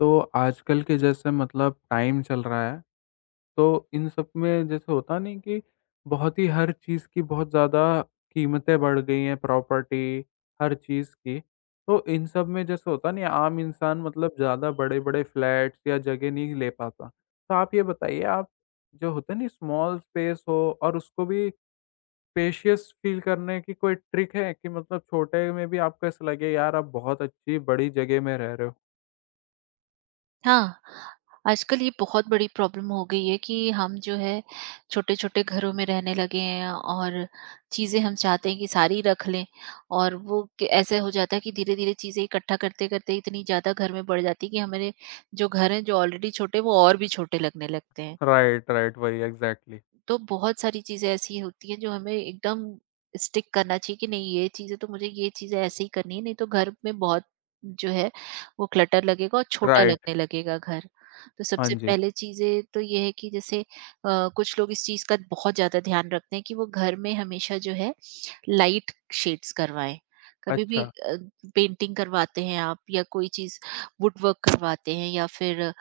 तो आजकल के जैसे मतलब टाइम चल रहा है, तो इन सब में जैसे होता नहीं कि बहुत ही हर चीज़ की बहुत ज़्यादा कीमतें बढ़ गई हैं, प्रॉपर्टी, हर चीज़ की। तो इन सब में जैसे होता नहीं है, आम इंसान मतलब ज़्यादा बड़े-बड़े फ्लैट्स या जगह नहीं ले पाता। तो आप ये बताइए, आप जो होता है नहीं स्मॉल स्पेस हो और उसको भी स्पेशियस फ़ील करने की कोई ट्रिक है कि मतलब छोटे में भी आपको ऐसा लगे, यार आप बहुत अच्छी बड़ी जगह में रह रहे हो? हाँ, आजकल ये बहुत बड़ी प्रॉब्लम हो गई है कि हम जो है छोटे-छोटे घरों में रहने लगे हैं और चीज़ें हम चाहते हैं कि सारी रख लें और वो क ऐसे हो जाता है कि धीरे-धीरे चीज़ें इकट्ठा करते-करते इतनी ज़्यादा घर में बढ़ जाती है कि हमारे जो घर हैं जो ऑलरेडी छोटे वो और भी छोटे लगने लगते हैं। राइट, राइट, वही एग्ज़ैक्टली। तो बहुत सारी चीजें ऐसी होती हैं जो हमें एकदम स्टिक करना चाहिए कि नहीं ये चीजें तो मुझे ये चीजें ऐसे ही करनी है नहीं तो घर में बहुत जो है वो क्लटर लगेगा और छोटा राइट, लगने लगेगा घर। तो हाँ सबसे जी। पहले चीजें तो ये है कि जैसे कुछ लोग इस चीज का बहुत ज्यादा ध्यान रखते हैं कि वो घर में हमेशा जो है लाइट शेड्स करवाएं कभी भी। अच्छा, पेंटिंग करवाते हैं आप या कोई चीज वुड वर्क करवाते हैं या फिर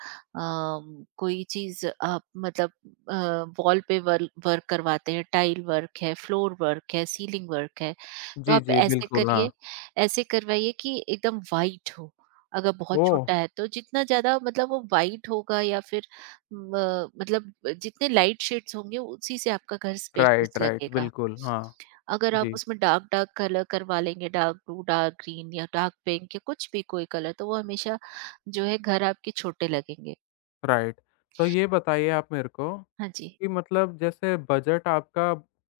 कोई चीज आप मतलब वॉल पे वर्क करवाते हैं, टाइल वर्क है, फ्लोर वर्क है, सीलिंग वर्क है। तो जी, आप जी, ऐसे बिल्कुल, करिए, हाँ। ऐसे करवाइए कि एकदम वाइट हो। अगर बहुत ओह! छोटा है तो जितना ज्यादा मतलब वो वाइट होगा या फिर मतलब जितने लाइट शेड्स होंगे उसी से आपका घर राइट, स्पेशियस राइट, लगेगा। बिल्कुल, हाँ, अगर आप जी, उसमें डार्क डार्क कलर करवा लेंगे, डार्क ब्लू, डार्क ग्रीन या डार्क पिंक या कुछ भी कोई कलर, तो वो हमेशा जो है घर आपके छोटे लगेंगे। राइट। तो ये बताइए आप मेरे को हाँ जी। कि मतलब जैसे बजट आपका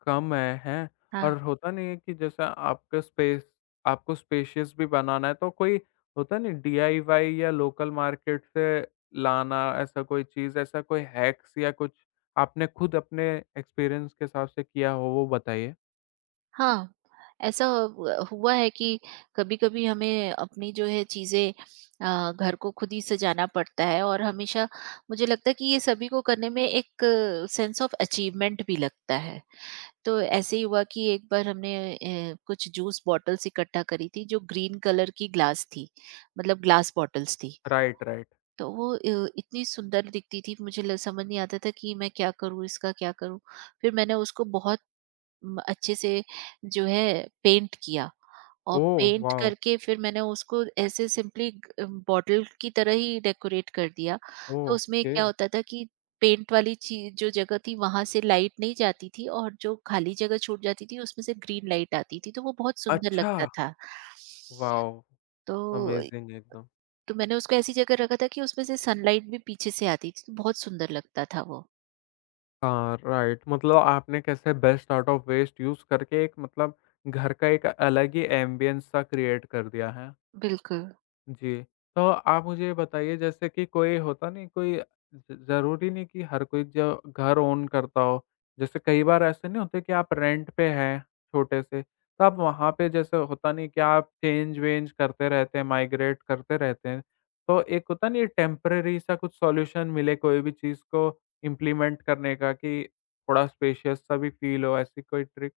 कम है, हैं? हाँ। और होता नहीं है कि जैसे आपका स्पेस आपको स्पेशियस भी बनाना है, तो कोई होता नहीं डीआईवाई या लोकल मार्केट से लाना, ऐसा कोई चीज़, ऐसा कोई हैक्स या कुछ आपने खुद अपने एक्सपीरियंस के हिसाब से किया हो, वो बताइए? हाँ, ऐसा हुआ हुआ है कि कभी कभी हमें अपनी जो है चीजें, घर को खुद ही सजाना पड़ता है और हमेशा मुझे लगता है कि ये सभी को करने में एक सेंस ऑफ अचीवमेंट भी लगता है। तो ऐसे ही हुआ कि एक बार हमने कुछ जूस बॉटल्स इकट्ठा करी थी जो ग्रीन कलर की ग्लास थी, मतलब ग्लास बॉटल्स थी। Right, right. तो वो इतनी सुंदर दिखती थी, मुझे समझ नहीं आता था कि मैं क्या करूँ, इसका क्या करूँ। फिर मैंने उसको बहुत अच्छे से जो है पेंट किया और ओह, पेंट वाओ! करके फिर मैंने उसको ऐसे सिंपली बॉटल की तरह ही डेकोरेट कर दिया। तो उसमें ओके। क्या होता था कि पेंट वाली चीज जो जगह थी वहां से लाइट नहीं जाती थी और जो खाली जगह छूट जाती थी उसमें से ग्रीन लाइट आती थी, तो वो बहुत सुंदर अच्छा! लगता था। वॉव! तो अमेज़िंग एकदम। तो मैंने उसको ऐसी जगह रखा था कि उसमें से सनलाइट भी पीछे से आती थी तो बहुत सुंदर लगता था वो। हाँ, राइट मतलब आपने कैसे best out of waste use करके एक मतलब घर का एक अलग ही एम्बियंस सा क्रिएट कर दिया है। बिल्कुल। जी, तो आप मुझे ये बताइए जैसे कि कोई होता नहीं कोई ज ज़रूरी नहीं कि हर कोई जो घर ओन करता हो। जैसे कई बार ऐसे नहीं होते कि आप रेंट पे हैं छोटे से, तो आप वहाँ पे जैसे होता नहीं कि आप चेंज-वेंज करते रहते हैं, माइग्रेट करते रहते हैं। तो एक होता नहीं टेम्परेरी सा कुछ सॉल्यूशन मिले कोई भी चीज़ को इम्प्लीमेंट करने का कि थोड़ा स्पेशियस सा भी फ़ील हो, ऐसी कोई ट्रिक?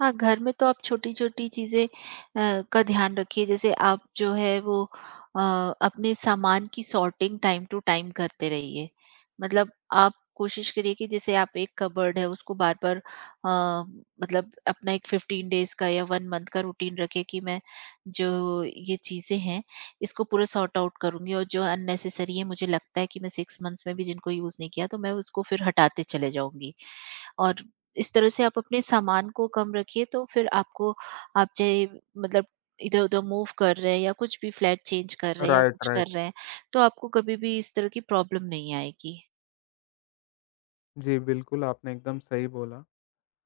हाँ, घर में तो आप छोटी-छोटी चीज़ें का ध्यान रखिए। जैसे आप जो है वो अ, अपने सामान की सॉर्टिंग टाइम टू टाइम करते रहिए। मतलब आप कोशिश करिए कि जैसे आप एक कबर्ड है उसको बार-बार मतलब अपना एक 15 डेज़ का या 1 मंथ का रूटीन रखें कि मैं जो ये चीज़ें हैं इसको पूरा सॉर्ट आउट करूँगी और जो अननेसेसरी है मुझे लगता है कि मैं 6 मंथ्स में भी जिनको यूज़ नहीं किया तो मैं उसको फिर हटाते चले जाऊँगी। और इस तरह से आप अपने सामान को कम रखिए, तो फिर आपको आप चाहे मतलब इधर-उधर मूव कर रहे हैं या कुछ भी फ्लैट चेंज कर रहे हैं या राइट, कुछ कर राइट। रहे हैं, तो आपको कभी भी इस तरह की प्रॉब्लम नहीं आएगी। जी, बिल्कुल आपने एकदम सही बोला।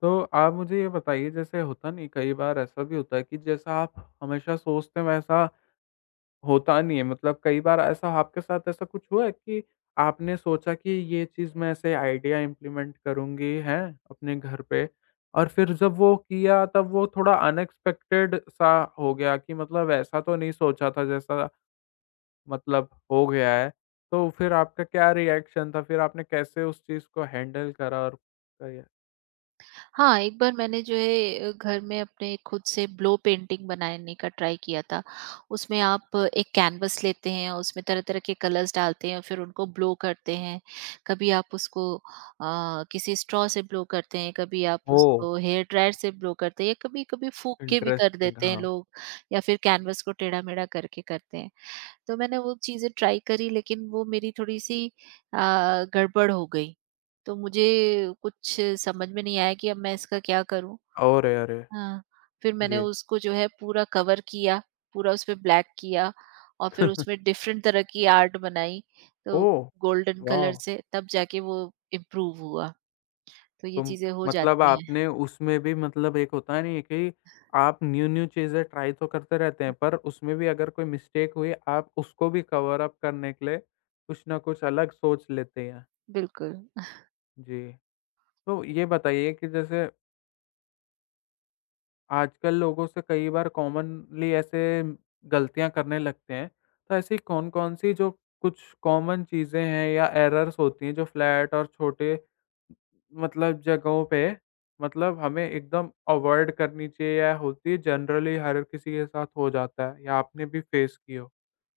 तो आप मुझे ये बताइए जैसे होता नहीं कई बार ऐसा भी होता है कि जैसा आप हमेशा सोचते हैं वैसा होता नहीं है मतलब कई बार ऐसा आपके साथ ऐसा कुछ हुआ है कि आपने सोचा कि ये चीज़ मैं ऐसे आइडिया इम्प्लीमेंट करूँगी हैं अपने घर पे और फिर जब वो किया तब वो थोड़ा अनएक्सपेक्टेड सा हो गया कि मतलब ऐसा तो नहीं सोचा था जैसा मतलब हो गया है तो फिर आपका क्या रिएक्शन था फिर आपने कैसे उस चीज़ को हैंडल करा और किया? हाँ, एक बार मैंने जो है घर में अपने खुद से ब्लो पेंटिंग बनाने का ट्राई किया था। उसमें आप एक कैनवस लेते हैं और उसमें तरह-तरह के कलर्स डालते हैं और फिर उनको ब्लो करते हैं। कभी आप उसको किसी स्ट्रॉ से ब्लो करते हैं, कभी आप ओह उसको हेयर ड्रायर से ब्लो करते हैं या कभी-कभी फूँक के भी कर इंटरेस्टिंग देते हैं लोग, या फिर कैनवस को टेढ़ा-मेढ़ा करके करते हैं। तो मैंने वो चीज़ें ट्राई करी लेकिन वो मेरी थोड़ी-सी अ, गड़बड़ हो गई। तो मुझे कुछ समझ में नहीं आया कि अब मैं इसका क्या करूँ? अरे, अरे! हाँ, फिर मैंने जी। उसको जो है पूरा कवर किया, पूरा उसपे ब्लैक किया और फिर उसमें डिफ़रेंट तरह की आर्ट बनाई, तो ओह! गोल्डन कलर वाह! से तब जाके वो इम्प्रूव हुआ। तो ये तो चीज़ें हो मतलब जाती हैं। आपने उसमें भी मतलब एक होता नहीं है नहीं कि आप न्यू-न्यू चीज़ें ट्राई तो करते रहते हैं, पर उसमें भी अगर कोई मिस्टेक हुई, आप उसको भी कवर अप करने के लिए कुछ न कुछ अलग सोच लेते हैं। बिल्कुल। जी। तो ये बताइए कि जैसे आजकल लोगों से कई बार कॉमनली ऐसे गलतियाँ करने लगते हैं, तो ऐसी कौन-कौन सी जो कुछ कॉमन चीज़ें हैं या एरर्स होती हैं, जो फ्लैट और छोटे मतलब जगहों पे मतलब हमें एकदम अवॉइड करनी चाहिए या होती है जनरली हर किसी के साथ हो जाता है या आपने भी फेस की हो।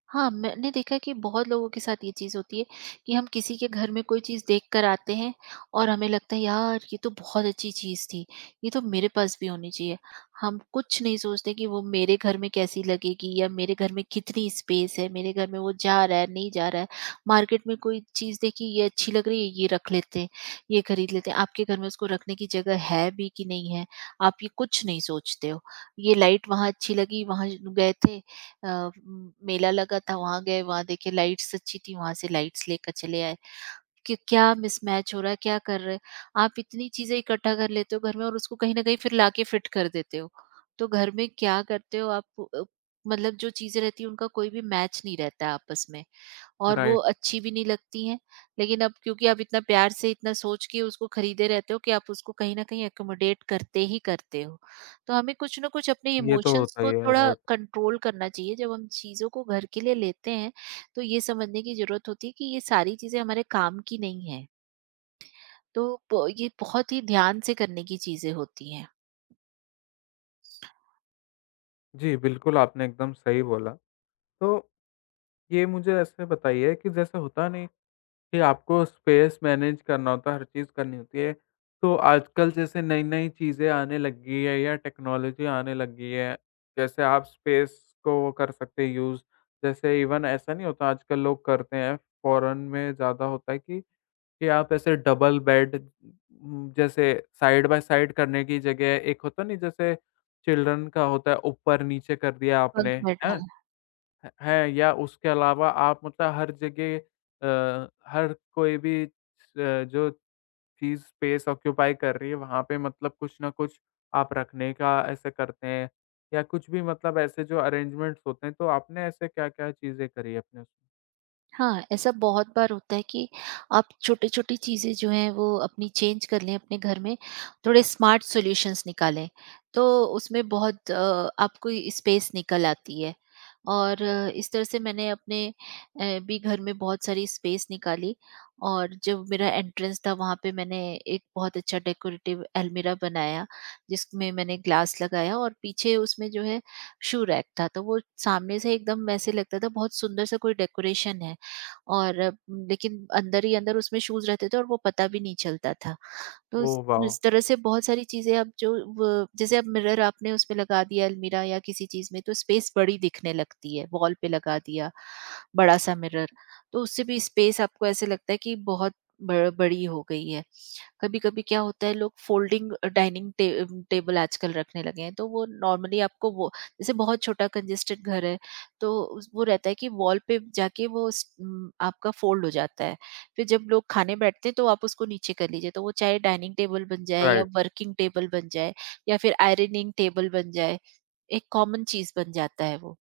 हाँ, मैंने देखा है कि बहुत लोगों के साथ ये चीज़ होती है कि हम किसी के घर में कोई चीज़ देख कर आते हैं और हमें लगता है, यार ये तो बहुत अच्छी चीज़ थी, ये तो मेरे पास भी होनी चाहिए। हम कुछ नहीं सोचते कि वो मेरे घर में कैसी लगेगी या मेरे घर में कितनी स्पेस है, मेरे घर में वो जा रहा है, नहीं जा रहा है। मार्केट में कोई चीज़ देखी, ये अच्छी लग रही है, ये रख लेते हैं, ये खरीद लेते हैं। आपके घर में उसको रखने की जगह है भी कि नहीं है, आप ये कुछ नहीं सोचते हो। ये लाइट वहाँ अच्छी लगी, वहाँ गए थे, अ, मेला लगा था, वहां गए, वहां देखे, लाइट्स अच्छी थी, वहां से लाइट्स लेकर चले आए कि क्या मिसमैच हो रहा है, क्या कर रहे हैं। आप इतनी चीजें इकट्ठा कर लेते हो घर में और उसको कहीं ना कहीं फिर लाके फिट कर देते हो, तो घर में क्या करते हो आप अ, मतलब जो चीजें रहती है उनका कोई भी मैच नहीं रहता है आपस में और वो राइट, अच्छी भी नहीं लगती हैं। लेकिन अब क्योंकि आप इतना प्यार से इतना सोच के उसको खरीदे रहते हो कि आप उसको कहीं न कहीं एक्कोमोडेट करते ही करते हो। तो हमें कुछ न कुछ अपने ये तो इमोशंस होता ही को है, थोड़ा राइट। कंट्रोल करना चाहिए जब हम चीज़ों को घर के लिए लेते हैं। तो ये समझने की ज़रूरत होती है कि ये सारी चीज़ें हमारे काम की नहीं है। तो प ये बहुत ही ध्यान से करने की चीज़ें होती हैं। जी, बिल्कुल आपने एकदम सही बोला। तो ये मुझे ऐसे बताइए कि जैसे होता नहीं कि आपको स्पेस मैनेज करना होता है, हर चीज़ करनी होती है। तो आजकल जैसे नई-नई चीज़ें आने लगी है या टेक्नोलॉजी आने लगी है, जैसे आप स्पेस को वो कर सकते हैं यूज़, जैसे इवन ऐसा नहीं होता आजकल लोग करते हैं, फ़ॉरेन में ज़्यादा होता है कि आप ऐसे डबल बेड जैसे साइड बाय साइड करने की जगह एक होता नहीं जैसे चिल्ड्रन का होता है, ऊपर-नीचे कर दिया आपने, बंक हैं? बैठा। ह है या उसके अलावा आप मतलब हर जगह हर कोई भी जो चीज़ स्पेस ऑक्यूपाई कर रही है, वहाँ पे मतलब कुछ न कुछ आप रखने का ऐसे करते हैं या कुछ भी मतलब ऐसे जो अरेंजमेंट्स होते हैं, तो आपने ऐसे क्या-क्या चीज़ें करी अपने उसमें? हाँ, ऐसा बहुत बार होता है कि आप छोटी-छोटी चीज़ें जो हैं वो अपनी चेंज कर लें अपने घर में, थोड़े स्मार्ट सॉल्यूशंस निकालें, तो उसमें बहुत आपको स्पेस निकल आती है। और इस तरह से मैंने अपने भी घर में बहुत सारी स्पेस निकाली। और जब मेरा एंट्रेंस था वहाँ पे मैंने एक बहुत अच्छा डेकोरेटिव अलमीरा बनाया, जिसमें मैंने ग्लास लगाया और पीछे उसमें जो है शू रैक था, तो वो सामने से एकदम ऐसे लगता था बहुत सुंदर-सा कोई डेकोरेशन है। और लेकिन अंदर ही अंदर उसमें शूज़ रहते थे और वो पता भी नहीं चलता था। तो इस ओह वाह! इस तरह से बहुत सारी चीज़ें अब जो व जैसे अब मिरर आपने उसमें लगा दिया अलमीरा या किसी चीज़ में तो स्पेस बड़ी दिखने लगती है, वॉल पे लगा दिया बड़ा-सा मिरर, तो उससे भी स्पेस आपको ऐसे लगता है कि बहुत ब बड़ी हो गई है। कभी-कभी क्या होता है लोग फ़ोल्डिंग डाइनिंग टे टेबल आजकल रखने लगे हैं, तो वो नॉर्मली आपको वो जैसे बहुत छोटा कंजेस्टेड घर है तो उस वो रहता है कि वॉल पे जाके वो आपका फ़ोल्ड हो जाता है। फिर जब लोग खाने बैठते हैं तो आप उसको नीचे कर लीजिए, तो वो चाहे डाइनिंग टेबल बन जाए या राइट। वर्किंग टेबल बन जाए या फिर आयरनिंग टेबल बन जाए, एक कॉमन चीज़ बन जाता है वो।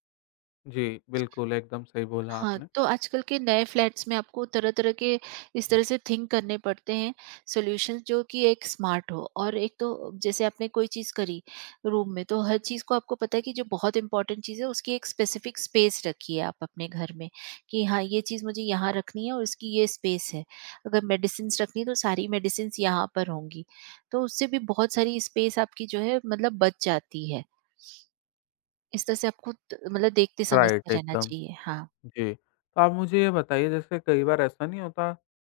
जी, बिल्कुल, एकदम सही बोला हाँ, आपने। तो आजकल के नए फ्लैट्स में आपको तरह-तरह के इस तरह से थिंक करने पड़ते हैं सॉल्यूशंस जो कि एक स्मार्ट हो। और एक तो जैसे आपने कोई चीज़ करी रूम में, तो हर चीज़ को आपको पता है कि जो बहुत इंपॉर्टेंट चीज़ है उसकी एक स्पेसिफिक स्पेस रखी है आप अपने घर में कि हाँ, ये चीज़ मुझे यहाँ रखनी है और इसकी ये स्पेस है। अगर मेडिसिन्स रखनी है तो सारी मेडिसिन्स यहाँ पर होंगी। तो उससे भी बहुत सारी स्पेस आपकी जो है मतलब बच जाती है। इस तरह से आपको त मतलब देखते समझते राइट, रहना एकदम। चाहिए। हाँ। जी। तो आप मुझे ये बताइए जैसे कई बार ऐसा नहीं होता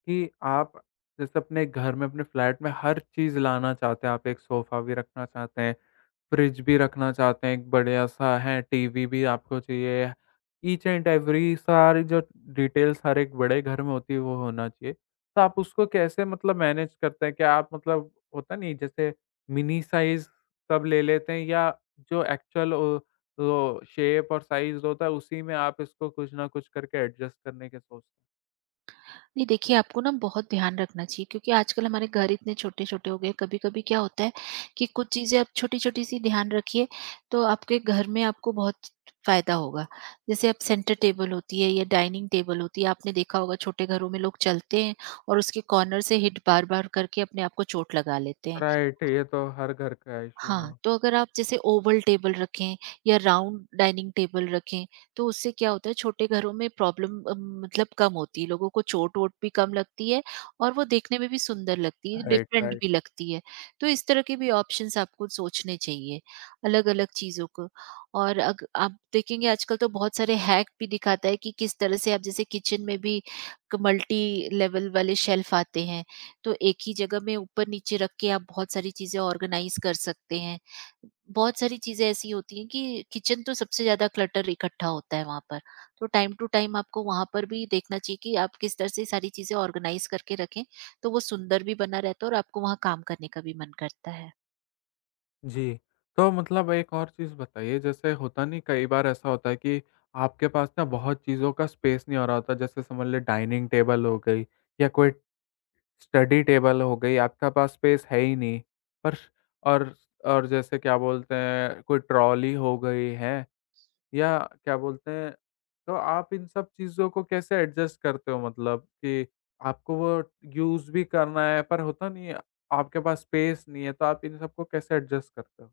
कि आप जैसे अपने घर में अपने फ्लैट में हर चीज़ लाना चाहते हैं, आप एक सोफ़ा भी रखना चाहते हैं, फ्रिज भी रखना चाहते हैं, एक बढ़िया-सा है, टीवी भी आपको चाहिए। ईच एंड एवरी सारी जो डिटेल्स हर एक बड़े घर में होती है, वो होना चाहिए। तो आप उसको कैसे मतलब मैनेज करते हैं? क्या आप मतलब होता नहीं जैसे मिनी साइज़ सब ले लेते हैं या जो एक्चुअल ओ वो शेप और साइज़ होता है, उसी में आप इसको कुछ न कुछ करके एडजस्ट करने के सोचते नहीं देखिए, आपको ना बहुत ध्यान रखना चाहिए क्योंकि आजकल हमारे घर इतने छोटे-छोटे हो गए, कभी-कभी क्या होता है कि कुछ चीज़ें आप छोटी-छोटी सी ध्यान रखिए, तो आपके घर में आपको बहुत फ़ायदा होगा। जैसे अब सेंटर टेबल होती है या डाइनिंग टेबल होती है, आपने देखा होगा छोटे घरों में लोग चलते हैं और उसके कॉर्नर से हिट बार-बार करके अपने आप को चोट लगा लेते हैं? हैं। राइट, ये तो हर घर का इश्यू, हाँ, हाँ। तो अगर आप जैसे ओवल टेबल रखें या राउंड डाइनिंग टेबल रखें, तो उससे क्या होता है छोटे घरों में प्रॉब्लम मतलब कम होती है, लोगों को चोट-वोट भी कम लगती है और वो देखने में भी सुंदर लगती है, राइट, डिफरेंट भी राइट। लगती है। तो इस तरह के भी ऑप्शंस आपको सोचने चाहिए, अलग-अलग चीज़ों को। और अग आप देखेंगे आजकल तो बहुत सारे हैक भी दिखाता है कि किस तरह से आप जैसे किचन में भी क मल्टी लेवल वाले शेल्फ आते हैं। तो एक ही जगह में ऊपर-नीचे रख के आप बहुत सारी चीज़ें ऑर्गेनाइज़ कर सकते हैं। बहुत सारी चीज़ें ऐसी होती हैं कि किचन तो सबसे ज़्यादा क्लटर इकट्ठा होता है वहाँ पर। तो टाइम टू टाइम आपको वहाँ पर भी देखना चाहिए कि आप किस तरह से सारी चीज़ें ऑर्गेनाइज़ करके रखें, तो वो सुंदर भी बना रहता है और आपको वहाँ काम करने का भी मन करता है। जी। तो मतलब एक और चीज़ बताइए जैसे होता नहीं कई बार ऐसा होता है कि आपके पास ना बहुत चीज़ों का स्पेस नहीं हो रहा होता जैसे समझ लें डाइनिंग टेबल हो गई या कोई स्टडी टेबल हो गई आपके पास स्पेस है ही नहीं। पर और और जैसे क्या बोलते हैं कोई ट्रॉली हो गई है या क्या बोलते हैं तो आप इन सब चीज़ों को कैसे एडजस्ट करते हो मतलब कि आपको वो यूज़ भी करना है पर होता नहीं है आपके पास स्पेस नहीं है तो आप इन सबको कैसे एडजस्ट करते हो?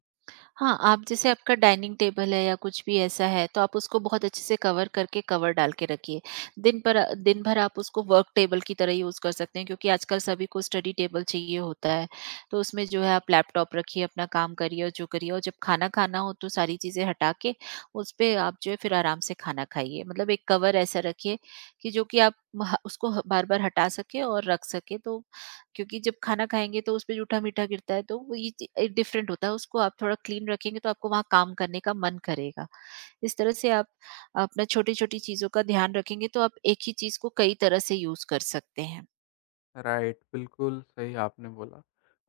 हाँ, आप जैसे आपका डाइनिंग टेबल है या कुछ भी ऐसा है तो आप उसको बहुत अच्छे से कवर करके, कवर डाल के रखिए। दिन पर दिन भर आप उसको वर्क टेबल की तरह यूज़ कर सकते हैं क्योंकि आजकल सभी को स्टडी टेबल चाहिए होता है। तो उसमें जो है आप लैपटॉप रखिए, अपना काम करिए और जो करिए, और जब खाना खाना हो तो सारी चीज़ें हटा के उस पे आप जो है फिर आराम से खाना खाइए। मतलब एक कवर ऐसा रखिए कि जो कि आप ह उसको बार-बार हटा सकें और रख सकें, तो क्योंकि जब खाना खाएँगे तो उसपे जूठा-मीठा गिरता है तो वो ये चि एक डिफरेंट होता है, उसको आप थोड़ा क्लीन रखेंगे तो आपको वहाँ काम करने का मन करेगा। इस तरह से आप अपना छोटी-छोटी चीज़ों का ध्यान रखेंगे तो आप एक ही चीज़ को कई तरह से यूज़ कर सकते हैं। राइट, बिल्कुल सही आपने बोला।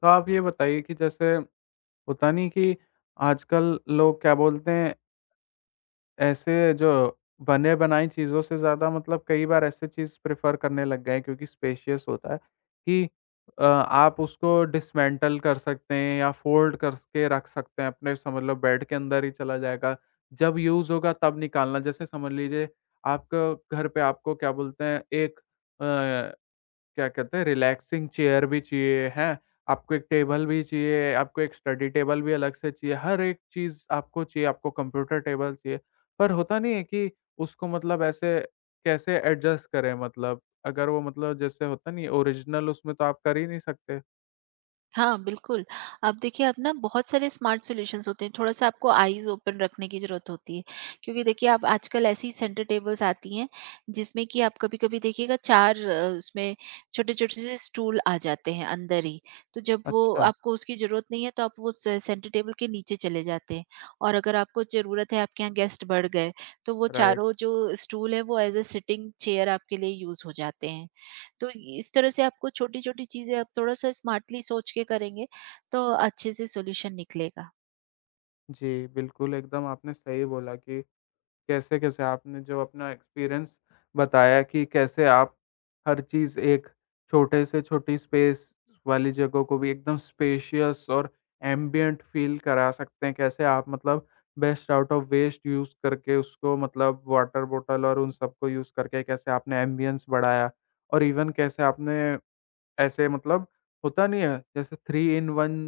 तो आप ये बताइए कि जैसे होता नहीं कि आजकल लोग क्या बोलते हैं, ऐसे जो बने-बनाई चीज़ों से ज़्यादा मतलब कई बार ऐसे चीज़ प्रेफ़र करने लग गए हैं क्योंकि स्पेशियस होता है कि आप उसको डिसमेंटल कर सकते हैं या फ़ोल्ड करके रख सकते हैं अपने समझ लो बेड के अंदर ही चला जाएगा। जब यूज़ होगा तब निकालना। जैसे समझ लीजिए आपका घर पे आपको क्या बोलते हैं एक अ क्या कहते हैं रिलैक्सिंग चेयर भी चाहिए, हैं? आपको एक टेबल भी चाहिए, आपको एक स्टडी टेबल भी अलग से चाहिए, हर एक चीज़ आपको चाहिए, आपको कंप्यूटर टेबल चाहिए। पर होता नहीं है कि उसको मतलब ऐसे कैसे एडजस्ट करें मतलब? अगर वो मतलब जैसे होता नहीं है ओरिजिनल उसमें तो आप कर ही नहीं सकते। हाँ, बिल्कुल। अब देखिए, अब ना बहुत सारे स्मार्ट सॉल्यूशंस होते हैं, थोड़ा-सा आपको आईज़ ओपन रखने की ज़रूरत होती है। क्योंकि देखिए अब आजकल ऐसी सेंटर टेबल्स आती हैं, जिसमें कि आप कभी-कभी देखिएगा 4 उसमें छोटे-छोटे से स्टूल आ जाते हैं अंदर ही। तो जब वो अच्छा, आपको उसकी ज़रूरत नहीं है, तो आप वो से सेंटर टेबल के नीचे चले जाते हैं। और अगर आपको ज़रूरत है, आपके यहाँ गेस्ट बढ़ गए, तो वो राइट। चारों जो स्टूल हैं, वो एज़ अ सिटिंग चेयर आपके लिए यूज़ हो जाते हैं। तो इस तरह से आपको छोटी छोटी चीजें आप थोड़ा सा स्मार्टली सोच के करेंगे तो अच्छे से सॉल्यूशन निकलेगा। जी, बिल्कुल एकदम आपने सही बोला कि कैसे-कैसे आपने जो अपना एक्सपीरियंस बताया कि कैसे आप हर चीज़ एक छोटे से छोटी स्पेस वाली जगह को भी एकदम स्पेशियस और एम्बिएंट फ़ील करा सकते हैं। कैसे आप मतलब best out of waste use करके उसको मतलब वाटर बॉटल और उन सबको यूज़ करके कैसे आपने एम्बिएंस बढ़ाया और इवन कैसे आपने ऐसे मतलब होता नहीं है जैसे थ्री इन वन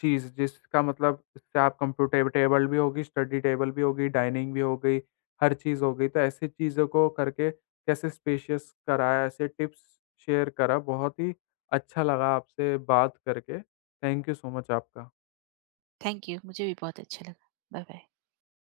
चीज़ जिसका मतलब इससे आप कंप्यूटर टेबल भी होगी, स्टडी टेबल भी होगी, डाइनिंग भी हो गई, हर चीज़ हो गई। तो ऐसी चीज़ों को करके कैसे स्पेशियस कराया, ऐसे टिप्स शेयर करा। बहुत ही अच्छा लगा आपसे बात करके। थैंक यू सो मच आपका। थैंक यू, मुझे भी बहुत अच्छा लगा। Bye bye.